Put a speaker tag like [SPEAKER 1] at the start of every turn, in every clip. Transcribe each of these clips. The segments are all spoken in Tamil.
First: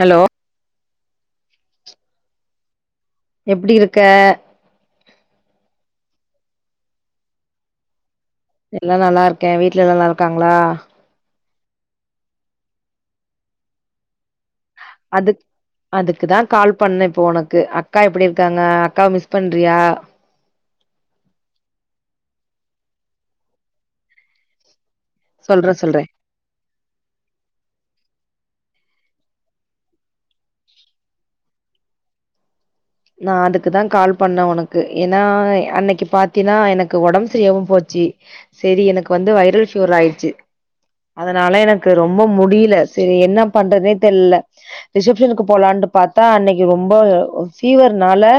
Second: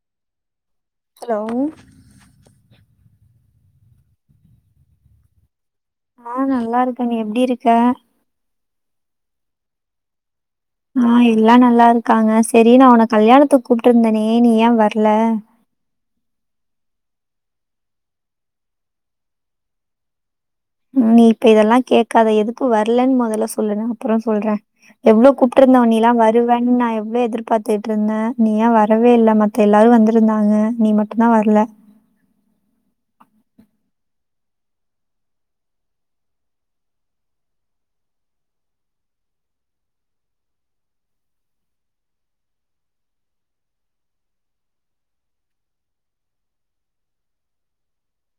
[SPEAKER 1] ஹலோ
[SPEAKER 2] ஹலோ
[SPEAKER 1] எப்டி இருக்க
[SPEAKER 2] அ நல்லா இருக்கே நீ எப்டி இருக்க
[SPEAKER 1] எல்லா நல்லா இருக்கே வீட்ல எல்லா நல்லாருக்காங்களா
[SPEAKER 2] அ எல்லா நல்லா இருக்காங்க சரி நா ஒன கல்யாணத்து கூப்ட்டு இருந்தேனே நீ ஏ வர்ல
[SPEAKER 1] அதுக் அதுக்கு தான் கால் பண்ணே இப்போ உனக்கு அக்கா எப்டி இருக்காங்க அக்காவ மிஸ் பண்றியா
[SPEAKER 2] ம் நீ இப்ப இதெல்லா கேக்காத எதுக்கு வரலன்னு மொதல சொல்லு அப்றோ சொல்றே எவ்ளோ
[SPEAKER 1] சொல்றே
[SPEAKER 2] கூப்ட்டுருந்தோ நீ
[SPEAKER 1] சொல்றே
[SPEAKER 2] லாம் வ வருவ நா எவ்ளோ எதிர்பாத்துட்டுருந்தேன் நீ ஏ வரவே இல்ல மத்த எல்லாரு வந்திருந்தாங்க நீ மட்டு தா வரல
[SPEAKER 1] நா அதுக்குதா கால் பண்ணே ஒனக்கு ஏனா அன்னைக்கு பாத்தீனா எனக்கு ஒடம்பு சரியாம போச்சு சரி எனக்கு வந்து வைரல் ஃபீவர் ஆயிருச்சு அதனால எனக்கு ரொம்ப முடில சரி என்ன பண்றதுனே தெரில்ல ரிசப்ஷனுக்கு போலான்னு பாத்தா அன்னிக்கு ரொம்ப ஃபீவர்னால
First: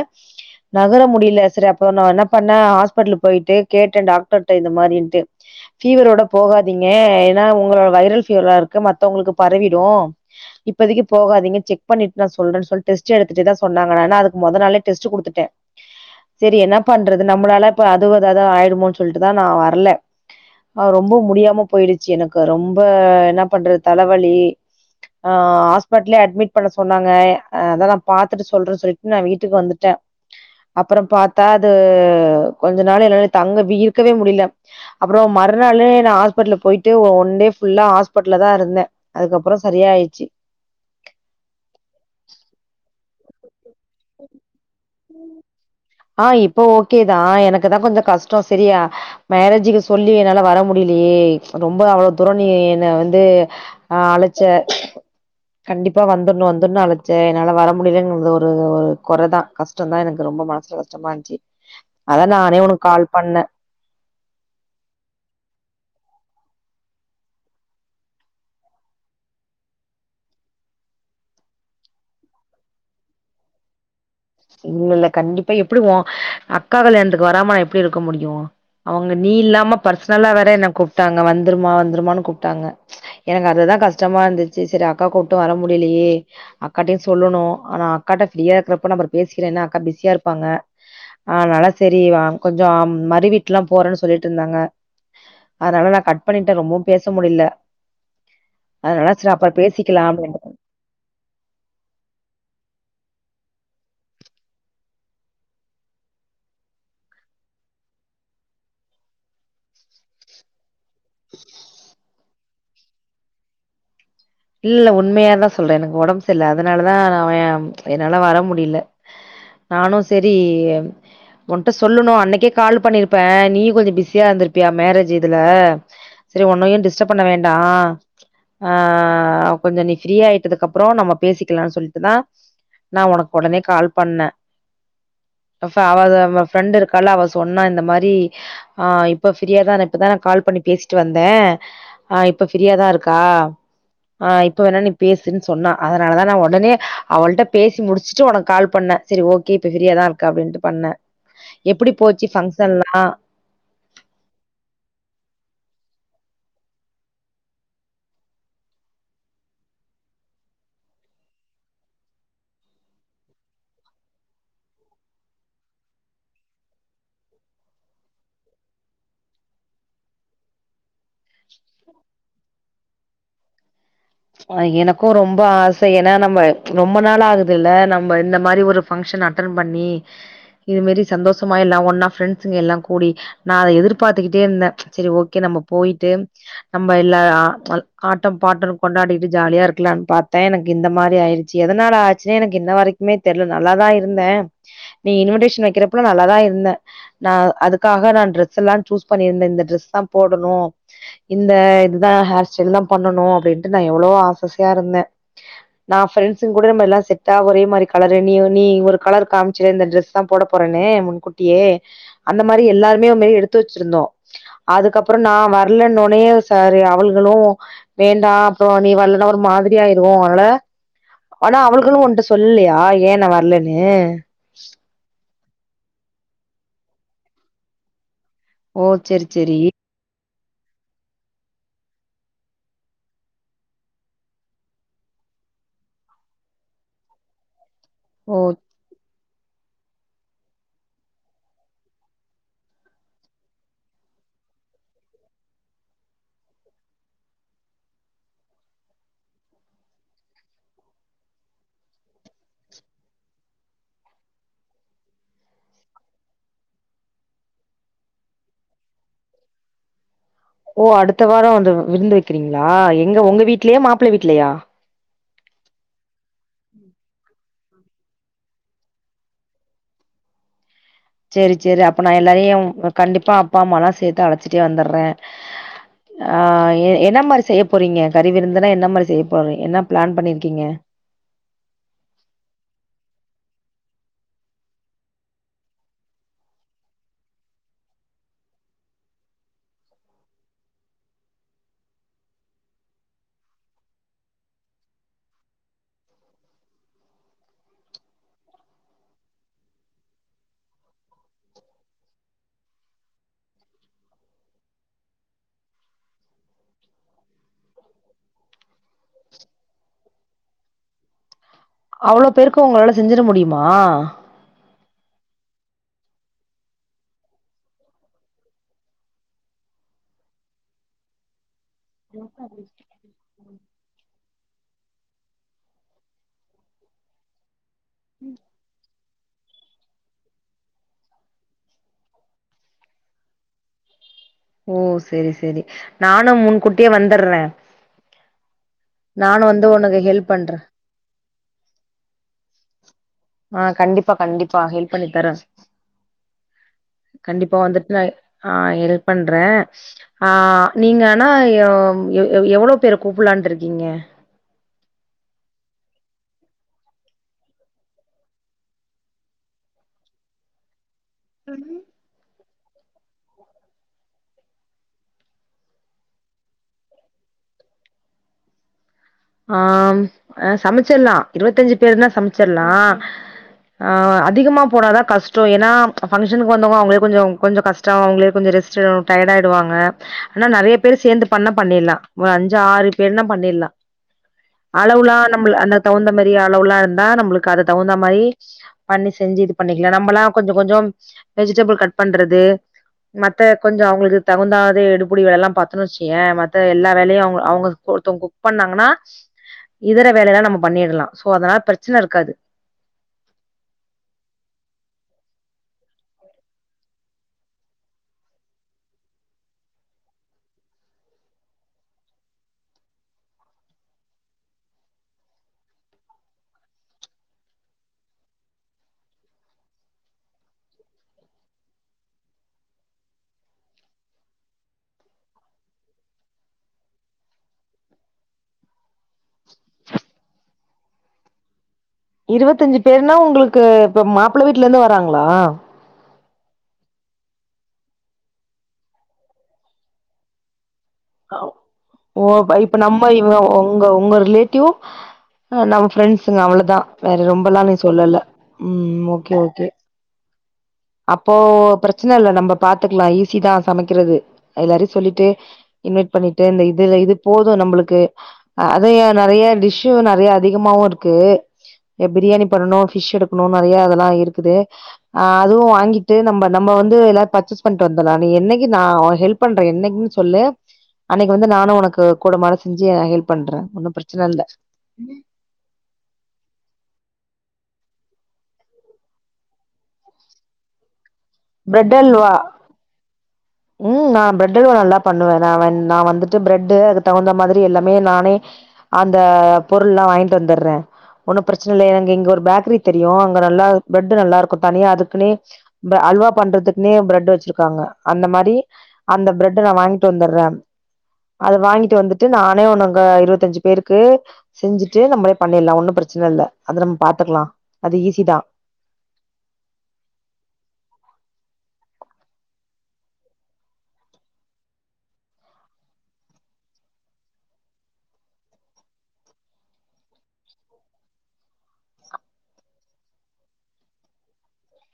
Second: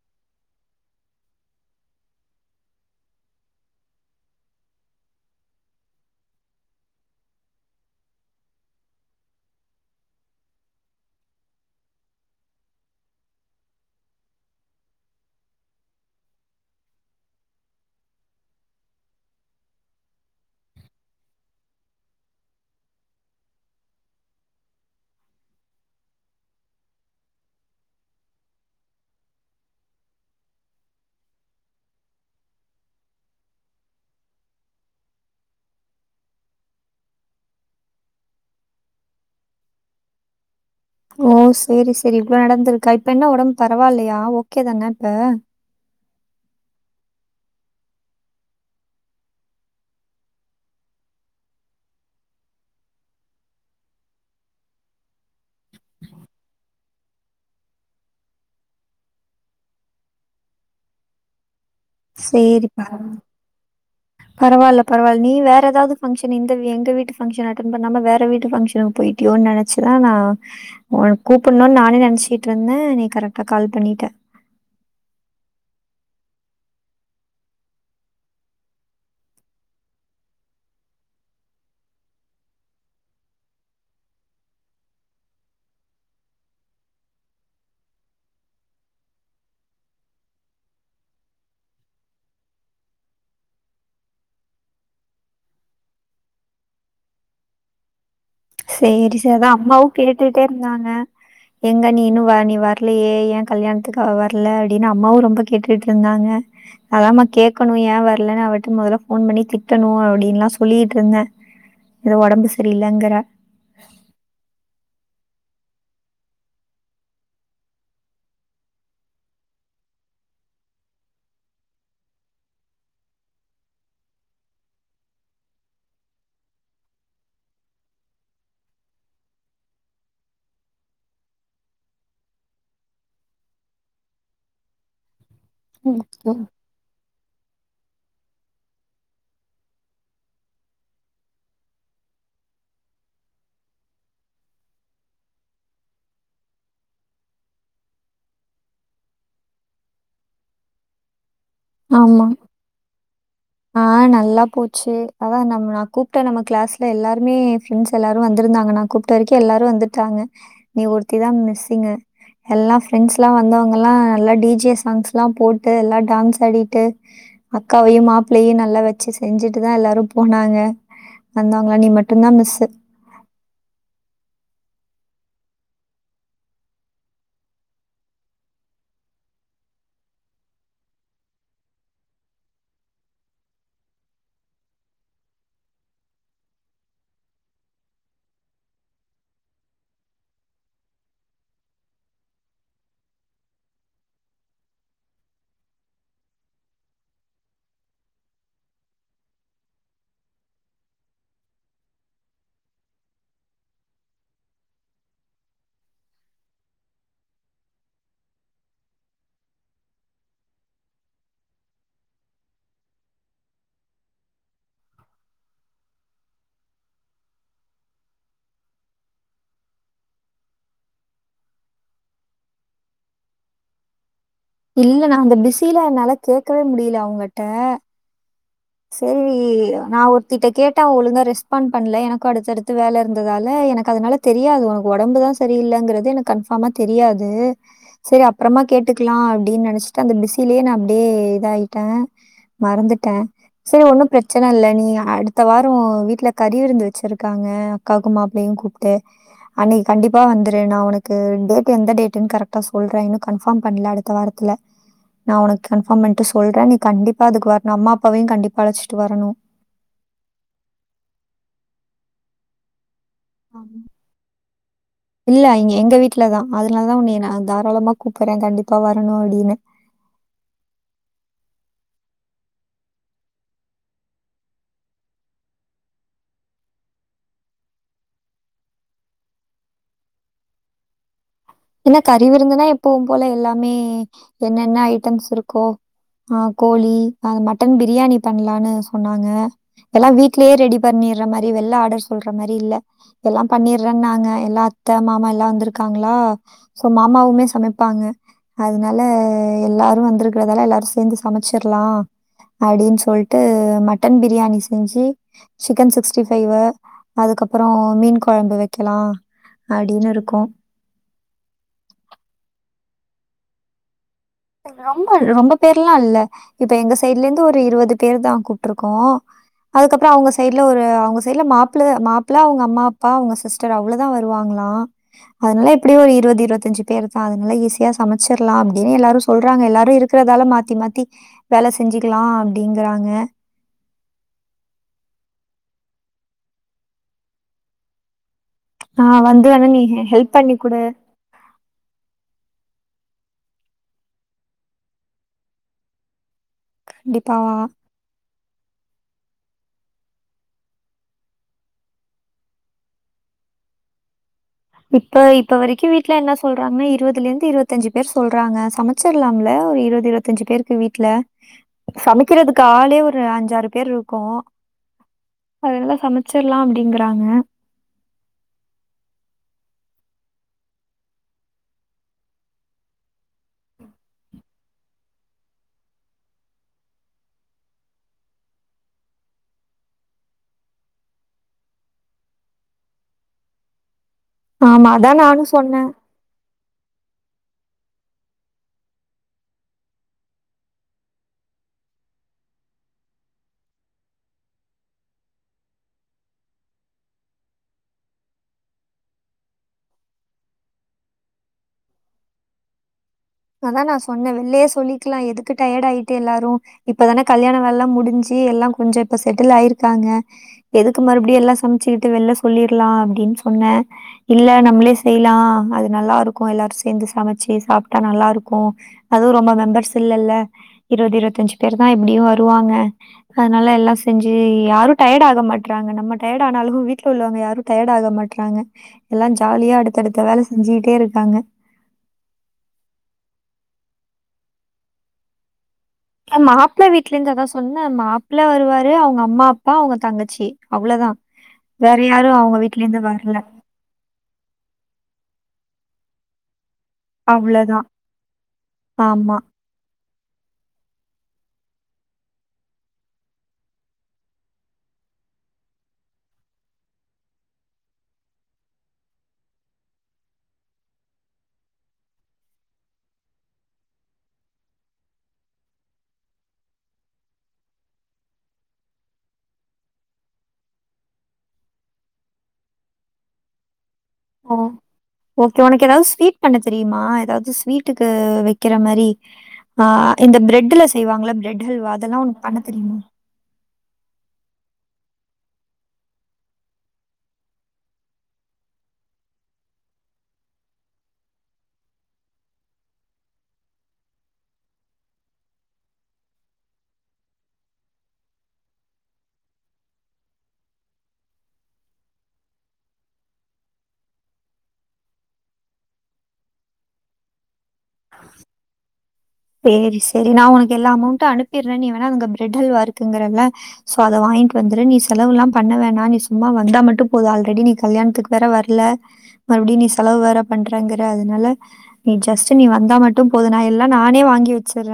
[SPEAKER 1] நகர முடில சரி அப்போ நா என்ன பண்ண ஹாஸ்பிடலு போயிட்டு கேட்டே டாக்டர்கிட்ட இந்த மாரின்ட்டு ஃபீவரோட போகாதீங்க ஏன்னா உங்களோட வைரல் ஃபீவரா இருக்க மத்தவங்களுக்கு பரவிடும் இப்பதைக்கு போகாதிங்க செக் பண்ணிட்டு நா சொல்றே சொல்ல டெஸ்ட் எடுத்துட்டு தா சொ [unintelligible] அதுக்கு மொத நாளே டெஸ்ட் குடுத்துட்டே சரி என்ன பண்றது நம்மளால இப்ப அதுதாவது ஆயிடுமோன்னு சொல்லிட்டுதா நா வரல அ ரொம்ப முடியாம போயிடுச்சு எனக்கு ரொம்ப என்ன பண்றது தலவலி அ ஹாஸ்பிட்டலயே அட்மிட் பண்ண சொன்னாங்க அதான பா [unintelligible] சொல்ற சொல்லிட்டு நா வீட்டுக்கு வந்துட்டே அப்பறோ பாத்தா அது கொஞ்ச நாள் என்னால தங்க வீர்க்கவே முடில அப்றோ மறுநாளு நா ஹாஸ்பிட்டலுக்கு போயிட்டு ஒன் டே ஃபுல்லா ஹாஸ்பிடல்ல தா இருந்தே அதுக்கப்பறோ சரி ஆயிருச்சு
[SPEAKER 2] ஓ சேரி சேரி இவ்ளோ நடந்திருக்கா இப்ப என்ன ஒடம்பு பரவால்லையா ஓகே தான இப்ப
[SPEAKER 1] ஆ இப்போ ஓகே தா எனக்கு தா கொஞ்ச கஷ்டோ செரியா மேரேஜுக்கு சொல்லி என்னால வர முடியலயே ரொம்ப அவளோ தூரோ நீ என்ன வந்து ஆ அழச்ச கண்டிப்பா வந்துர்ணு வந்துர்ணு அழச்ச என்னால வர முடியலங்கிறது ஒரு ஒரு கொறதா கஷ்டந்தா எனக்கு ரொம்ப மனசு கஷ்டமா இருந்ச்சு அதா நானே
[SPEAKER 2] சேரி
[SPEAKER 1] உனக்கு கால் பண்ண
[SPEAKER 2] பரவால்ல பரவால்ல நீ வேற எதாவ்து ஃபங்க்ஷன் இந்த எங்க வீட்டு ஃபங்க்ஷன் அட்டன் பண்ணாம வேற வீட்டு ஃபங்க்ஷனுக்கு போயிட் டியோனு நெனச்சுதா நா ஒன்ன கூப்புட்ணுனு நானே நெனச்சுகிட்ருந்தே நீ கரெக்டா கால் பண்ணிட்ட
[SPEAKER 1] இல்ல இல்ல கண்டிப்பா எப்டி ஓ அக்கா கல்யாணத்துக்கு வராம நா எப்டி இருக்க முடியு அவ்ங்க நீ இல்லாம பர்ஸ்னலா வேற என்ன கூப்ட்டாங்க வந்துருமா வந்துருமானு கூப்ட்டாங்க எனக்கு அதுதா கஷ்டமா இருந்துச்சு செரி அக்கா கூப்ட்டு வர முடியலயே அக்காட்டயு சொல்லணு ஆனா அக்காட்ட ஃப்ரீயா இருக்கிறப்ப நா அப்பற பேசிக்கிறேன்னா அக்கா பிஸியா இருப்பாங்க அதனாலா செரி வாங் கொஞ்ச மறுவீட்லா போறேன்னு சொல்லிட்ருந்தாங்க அதனால நா கட் பண்ணிட்டே ரொம்பவு பேச முடிய்ல
[SPEAKER 2] செரி சேரி அதா அம்மாவு
[SPEAKER 1] பேசிக்கலா அப்டின்
[SPEAKER 2] கேட்டுட்டே இருந்தாங்க எங்க நீ இன்னு வ நீ வர்லயே ஏ கல்யாணத்துக்கு அவ வர்ல அப்டின்னு அம்மாவு ரொம்ப கேட்டுட்ருந்தாங்க அதாமா கேக்கணு ஏ வர்லன்னு அவட்ட மொதல்ல ஃபோன் பண்ணி திட்டணு அப்டின்லா சொ சொல்லிக்கிட்ருந்தே எதோ ஒடம்பு செரியில்லங்கிற
[SPEAKER 1] இல்ல உண்மயா தா சொல்றே எனக்கு ஒடம்பு செரில்ல அதனாலதா நா எ என்னால வர முடிய்ல நானு செரி ஓன்ட்ட சொல்லணு அன்னைக்கே கால் பண்ணிருப்பே நீ கொஞ்ச பிஸியா இருந்திருப்பியா மேரேஜ் இதுல செரி ஒன்னயு டிஸ்டர்ப் பண்ண வேண்டா ஆ ஆ கொஞ்ச நீ ஃப்ரீ ஆயிட்டதுக்கப்றோ நம்ம பேசிக்கலானு சொல்ட்டு தா நா ஒனக்கு ஒடனே கால் பண்ணே ஃபா அவ
[SPEAKER 2] ம்,
[SPEAKER 1] அது அவ
[SPEAKER 2] ம்.
[SPEAKER 1] ஃபிரெண்டு இருக் க்கலா அவ சொன்னா இந்த மாரி ஆ இப்ப ஃப்ரீயாதான இப்பதா நா கால் பண்ணி பேசிட்டு வந்தே ஆ இப்ப ஃபரீயாதா இருக்கா ஆ இப்ப வேணா நீ பேசுன் சொன்னா அதனாலதா நா ஒடனே அவள்ட்ட பேசி முடிச்ட்டு ஒனக்கு கால் பண்ணே செரி ஓகே இப்ப ஃப்ரீயா தா இருக்கா அப்டின்ட்டு பண்ணே எப்டி
[SPEAKER 2] ஆமா.
[SPEAKER 1] போச்சு ஃபங்க்ஷன்லா
[SPEAKER 2] ஆ நல்லா போச்சு அதா நம்ம நா கூப்ட்ட நம்ம கிளாஸ்ல எல்லாருமே ஃப்ரெண்ட்ஸ் எல்லாரு வந்திருந்தாங்க நா கூப் ட வரைக்கு எல்லாரு வந்துட்டாங்க நீ ஒருத்திதா மிஸ்சிங்கு எல்லா ஃப்ரெண்ட்ஸ்லா வந்தவ்ங்கலா நல்லா டி ஜெ சாங்ஸ்லா போட்டு எல்லா டான்ஸ் ஆடிட்டு அக்காவையு மாப் பிள்ளயு நல்லா வெச்சு செஞ்சுட்டு தா எல்லாரு போனாங்க வந்தவ்ங்களா நீ மட்டுந்தா மிஸ்ஸு
[SPEAKER 1] ஆ எனக்கு ரொம்ப ஆச ஏனா நம்ம ரொம்ப நாள் ஆகுதுல்ல நம்ம இந்த மாரி ஒரு ஃபங்க்ஷன் அட்டன் பண்ணி இது மாரி சந்தோஷமா எல்லா ஒன்னா ஃப்ரெண்ட்ஸுங்க எல்லா கூடி நா அத எதிர்பாத்துக்கிட்டே இருந்தே சேரி ஓகே நம்ம போயிட்டு நம்ப எல்லா ஆ அது ஆட்டம் பாட்டனு கொண்டாடிட்டு ஜாலியா இருக்கலான் பாத்தே எனக்கு இந்த மாரி ஆயிருச்சு எதனால ஆச்சுன்னே எனக்கு இன்ன வரைக் குமே தெர்ல நல்லாதா இருந்தே நீ இன்விடேஷன் வெக்கிறப்பலா நல்லாதா இருந்தே நா அதுக்காக நா டிரெஸெல்லா சூஸ் பண்ணிருந்தே இந்த இந்த ட்ரெஸ் தா போடணு இந்த இதுதா ஹேர் ஸ்டைல் தா பண்ணணு அப்டின்ட்டு நா எவ்ளவோ ஆசாசையா இருந்தே நா ஃப்ரெண்ட்ஸுங் கூட நம்ம எல்லா செட்டா ஒரே மாரி கலரு நீ நீ ஒரு கலரு காமிச்சேல இந்த டிரெஸ் இதுதா போட போறேன்னு முன்கூட்டியே அந்த மாரி எல்லாருமே முன்னாடியே எடுத்து வச்சிருந்தோ அதுக்கப்பற நா வரலன்னொனே சரி அவள்களு வேண்டா அப்ற நீ வர்லன ஒரு மாதிரியாயிருவ அதனால ஆனா அவள்களு ஓங்கிட்ட சொல்லயா ஏய நா வர்லன்னு
[SPEAKER 2] இல்ல நா அந்த பிஸில என்னால கேக்கவே முடியல அவங்கிட்ட
[SPEAKER 1] ஓ செரி
[SPEAKER 2] சேரி
[SPEAKER 1] செரி
[SPEAKER 2] நா ஒரு த்திட்ட கேட்ட அவ ஒழுங்கா ரெஸ்பாண் பண்ணல எனக்கும் அடுத்தடுத்து வேல இருந்ததால எனக்கு அதனால தெரியாது உனக்கு உடம்பு தா ச சரியில்லங்கறது எனக்கு கன்ஃபாமா தெரியாது சரி
[SPEAKER 1] ஓ
[SPEAKER 2] அப்பறமா கே கேட்டுக்குல்லா அப்டின்னு நெனச்சிட்டு அந்த பிசிலே நா அப்டியே இதாகிட்ட மறந்துட்ட சோ ஒன்னு பிரச்சன இல்ல நீ அடுத்த வார வீட்டுல கறிவிருந்து வச்சிருக்காங்க அக்காக்கு மாப்ளையு கூப்ட்டு அன்னிக்கு கண்டிப்பா வந்துரு நா உனக்கு டேட் எந்த டேட்டுன்னு கரெக்டா சொல்ற இன்னு கன்ஃபார்ம் பண்ணல அ அடுத்த வாரத்துல நா உனக்கு கன்ஃபார்ம் பண்ட்டு சொல்ற நீ கண்டிப்பா அதுக்கு வர்ணும் அம்மா அப்பாவையு கண்டிப்பா அழச்சிட்டு வரணும்
[SPEAKER 1] ஓ அடுத்த வார அந்த விருந்து வெக்கிறீங்களா எங்க உங்க வீட்லயா மாப்ள வீட்லயா
[SPEAKER 2] இல்ல இங்க எங்க வீட்டுல தா அதுனால தான உன்னய நா தாராளமா கூப்பற கண்டிப்பா வரணு அப்டின்னு
[SPEAKER 1] சேரி சேரி அப்ப நா எல்லாரையு கண்டிப்பா அப்பா அம்மாலா சேத்து அழச்சுட்டே வந்துடுற ஆ என்ன மாரி செய்ய போறீங்க கறிவிருந்துன்னா என்ன மாரி செய்ய போறி என்ன பிளான் பண்ணிருக்கீங்க
[SPEAKER 2] என்ன கறி விருந்துன்னா எப்பவு போல எல்லாமே என்னென்ன ஐட்டம்ஸ் இருக்கோ ஆ கோழி அ மட்டன் பிரியாணி பண்ணலானு சொன்னாங்க இப்ப எல்லா வீட்லயே ரெடி பண்ணிற மாரி வெள்ள ஆர்டர் சொல்ற மாரி இல்ல எல்லா பண்ணிறன்னாங்க எல்லா அத்த மாமா எல்லா வந்திருக்காங்களா சோ மாமாவுமே சமைப்பாங்க அதனால எல்லாரு வந்திருக்கறதால எல்லாரு சேந்து சமச்சிர்லா அப்டின்னு சொல்லிட்டு மட்டன் பிரியாணி செஞ்சு சிக்கன் சிக்ஸ்டி ஃபைவு அதுக்கப்பற மீன் குழம்பு வெக்கலா அப்டின்னுருக்கோ
[SPEAKER 1] அவ்ளோ பேருக்கு உங்களால செஞ்சிட முடியுமா
[SPEAKER 2] ரொம்ப ரொம்ப பேர்ல்லா இல்ல இப்ப எங்க சைட்லருந்து ஒரு இருபது பேர் தா கூப்ட்ருக்கோ அதுக்கப்பற அவங்க சைட்ல ஒரு அவங்க சைட்ல மாப்ள மாப்ள அவங்க அம்மா அப்பா அவங்க சிஸ் டர் அவ்ளோதா வருவாங்களா அதனால எப்டியோ ஒரு இருபது இருபத்தஞ்சு பேர் தா அதுனால ஈஸியா சமச்சிடலா அப்டின்னு எல்லாரு சொ சொல்றாங்க எல்லாரு இருக்கிறதால மாத்தி மாத்தி வேல செஞ்சுக்கலா அப்டிங்கறாங்க
[SPEAKER 1] ஓ சேரி சேரி நானு முன்கூட்டியே வந்துர்ற
[SPEAKER 2] ஆ
[SPEAKER 1] நானு வந்து
[SPEAKER 2] வேணா நீ
[SPEAKER 1] ஒனக்கு ஹெல்ப்
[SPEAKER 2] பண்ணி
[SPEAKER 1] பண்ற
[SPEAKER 2] குடு
[SPEAKER 1] ஆ கண்டிப்பா கண்டிப்பா ஹெல்ப் பண்ணி தர கண்டிப்பா வந்துட்டு நா ஆ ஹெல்ப் பண்ற ஆ நீங்க ஆனா எவ்ளோ பேரு கூப்பலான்ட்டுருக்கீங்க
[SPEAKER 2] இப்ப இப்ப வரைக்கும் வீட்டுல என்ன சொல்றாங்கன்னா இருபதுலருந்து இருபத்தஞ்சு பேர் சொல்றாங்க சமச் ச்சிர்லாம்ல ஒரு இருபது இருபத்தஞ்சு பேருக்கு வீட்ல சமைக்கிறதுக்கு ஆளே ஒரு அஞ்சாறு பேரு இருக்கோ அதனால சமச்சிர்லா அப்டிங்கறாங்க
[SPEAKER 1] ஆ சமச்சிர்லா இருபத்தஞ்சு பேருன்னா சமச்சிர்லா ஆ அதிகமா போனாதா கஷ்ட ஏன்னா ஃபங்க்ஷனுக்கு வந்தவங்க அவங்களே கொஞ்ச கொஞ்ச கஷ் ச அவங்களே கொஞ்ச ரெஸ்ட் எடுக்கன்னு டயர்டா ஆயிடுவாங்க ஆனா நறைய பேர் சேந்து பண்ணா பண்ணிலா ஒரு அஞ்சி ஆறு பேர்னா பண்ணிலா
[SPEAKER 2] ஆமா,
[SPEAKER 1] அளவுலா
[SPEAKER 2] அதான் நானும்
[SPEAKER 1] நம்மல அந்த
[SPEAKER 2] சொன்னேன்.
[SPEAKER 1] தவுந்த மரி அளவுல்லா இருந்தா நம்ளுக்கு அத தவுந்த மரி பண்ணி செஞ்சி இது பண்ணிகலா நம்பலா கொஞ்ச கொஞ்ஜோ வெஜிடபிள் கட் பண்றது மத்த கொஞ்ச அவுங்ளுக்கு தகுந்த அதே எடுபுடி வேலல்லா பாத்தோணு வச்சிக்கய மத்த எல்லா வேலையு அவுங்க அவுங்க ஒருத்தவங் பண்ணாங்கனா இதர வேலைலா நம்ம பண்ணிடலா சோ அதனால பிரச்சன இருக்காது
[SPEAKER 2] அதா நா சொன்ன வெள்ளலயே சொல்லிக்கலா எதுக்கு டயட் ஆயிட்டு எல்லாரு இப்பதன கல்யாண வேல்லா முடிஞ்சி எல்லா கொஞ்ச இப்ப செட்டில் ஆயிருக்காங்க எதுக்கு மறுபடியு எல்லா சமச்சிகிட்டு வெள்ல சொல்லிலா அப்டின் சொன்ன இல்ல நம்ளே செய்லா அது நல்லா இருக்கு எல்லாரு சேந்து சமைச்சி சாப் டா நல்லா இருக்கு அதுவு ரொம்ப மெம்பர்ஸ் இல்லல்ல இருவது இருவத்தஞ்சி பேருதா எப்டியு வருவாங்க அதனால எல்லா செஞ்சி யாரும் டயடு ஆக மாட்றாங்க நம்ம டயடு ஆனாலும் வீட்ல உள்ளவங்க யாரும் டயடு ஆக மாட்றாங்க எல்லா ஜாலியா அடுத்தடுத்த வேல செஞ்சிகிட்டே இருக்காங்க
[SPEAKER 1] இருவத்தஞ்சி பேருனா உங்ளுக்கு இப்ப மாப்பள வீட்ல இருந்து வராங்ளா
[SPEAKER 2] அ மாப்ள வீட்லந்து அதா சொன்ன மாப்ள வருவாரு அவங்க அம்மா அப்பா அவங்க தங்கச்சி அவ்ளதா
[SPEAKER 1] ஓ இப்ப நம்ம இவ
[SPEAKER 2] வரல.
[SPEAKER 1] ஒ உங்க உங்க ரிலேட்டிவ் நம்ம ஃப்ரெண்ஸ்சுங்க அவ்ளதா வேற ரொம்பலா நீ
[SPEAKER 2] அவ்வளோதான்.
[SPEAKER 1] சொல்லல ம் ஓகே
[SPEAKER 2] ஆமா.
[SPEAKER 1] ஓகே அப்போ பிரச்சன இல்ல நம்ம பாத்துக்கலா ஈஸிதா சமைக்கறது எல்லாரையு சொல்லிட்டு இன்வைட் பண்ணிட்டு இந்த இதுல இது போதும் நம்ளுக்கு அது ஏ நறையா டிஷ்ஷும் நறையா அதிகமாவு இருக்கு ஏ பிரியாணி பண்ணணு ஃபிஷ் எடுக்கணு நறையா அதெல்லா இருக்குது ஆ இதுவு வாங்கிட்டு நம்ம நம்ம வந்து எல்லாரு பச்சேஸ் பண்ணிட்டு வந்துர்லா நீ என்னக்கி நா ஹெல்ப் பண்ற என்னைக்கின் சொல்லு அன்னக்கி வந்து நானும் உனக்கு கூட மாட செஞ்சி ஹெல்ப் பண்ற ஒன்னு பிரச்சன இல்ல
[SPEAKER 2] ஓ! ஓகே உனக்கு ஏதாவது ஸ்வீட் பண்ண தெரியுமா ஏதாவது ஸ்வீட்டுக்கு வக்கிற மாரி ஆ இந்த பிரெட்டுல செய்வாங்களா பிரெட் அல்வா அதெல்லா உனக்கு பண்ண தெரியுமா
[SPEAKER 1] ம் நா பிரெட் அல்வா நல்லா பண்ணுவே நா நா வந்துட்டு பிரெட்டு அதுக்கு தவுந்த மாதிரி எல்லாமே நானே அந்த பொருள்ல்லா வாங்கிட் வந்துர்ற ஒன்னு பிரச்சன இல்ல அங்க இங்க ஒரு பேக்கரி தெரியு அங்க நல்லா ப்ரெட் நல்லா இருக்கு தனியா அதுக்குனே அல்வா பண்றதுக்குனே ப்ரெட் வச்சிருக்காங்க அந்த மாரி அந்த ப்ரெட்ட நா வாங்கிட் வந்துட்ற அத வாங்கிட்டு வந்துட்டு நானே ஒனக்கு இருவத்தஞ்சி பேருக்கு செஞ்சிட்டு நம்ளே பண்ணிலா ஒன்னு பிரச்சன இல்ல அத நம் பாத்துக்கலா அது ஈஸி தா
[SPEAKER 2] சேரி சேரி நா உனக்கு எல்லா அமௌண்ட்டு அனுப்பிட்ற நீ வேணா அங்க ப்ரெட் அல்வா இருக்குங்கறல்ல சோ அத வாங்கிட் வந்துரு நீ செலவுல்லா பண்ண வேணா நீ சும்மா வந்தா மட்டு போதும் ஆல்ரெடி நீ கல்யாண்த்துக் வேற வர்ல மறுபடியு நீ செலவு வேற பண்றங்கற அதனால நீ ஜஸ்ட் நீ வந்தா மட்டு போது நா எல்லா நானே வாங்கி வச்சிர்ற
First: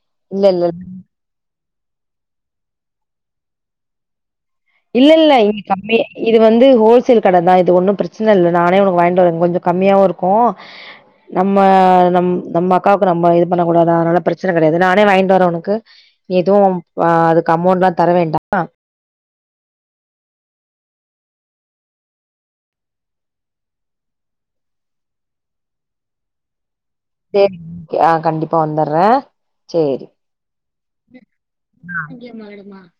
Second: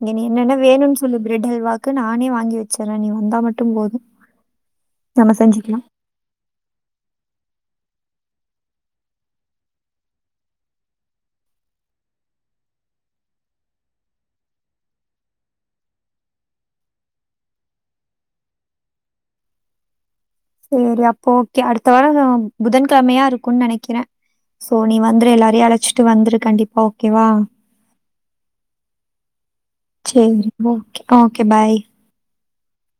[SPEAKER 2] இங்க நீ
[SPEAKER 1] இல்ல
[SPEAKER 2] என்னென்ன
[SPEAKER 1] இல்ல
[SPEAKER 2] வேணுன் சொ முலு ப்ரெட் அல்வாக்கு நானே வாங்கி வச்சிர்ற நீ வந்தா மட்டு போதும் நம்ம
[SPEAKER 1] இல்லல்ல இங்க
[SPEAKER 2] செஞ்சுக்கலாம்
[SPEAKER 1] கம்மி இது வந்து ஹோல்சேல் கட தா இது ஒன்னு பிரச்சன இல்ல நானே உனக் வாங்கிட் வற்ற கொஞ்ச கம்மியாவு இருக்கு நம்ம நம் நம்ம அக்காவுக்கு நம்ம இது பண்ண கூடாதா அதனால பிரச்சன கடையாது நானே வாங்கிட் வற்ற உனக்கு ஏதோ அம் அதுக்கு அமௌண்ட்லா தர வேண்டா
[SPEAKER 2] சேரி அப்போ ஓகே அடுத்த வாரம் புதன்கிழமையா இருக்குன் நனைக்கிற சோ நீ வந்துரு எல்லாரையு அழச்சிட் வந்துரு கண்டிப்பா ஓகேவா?
[SPEAKER 1] சேரி ஆ கண்டிப்பா வந்தர்ற சேரி
[SPEAKER 2] பேய் இருக்மோ
[SPEAKER 1] [unintelligible]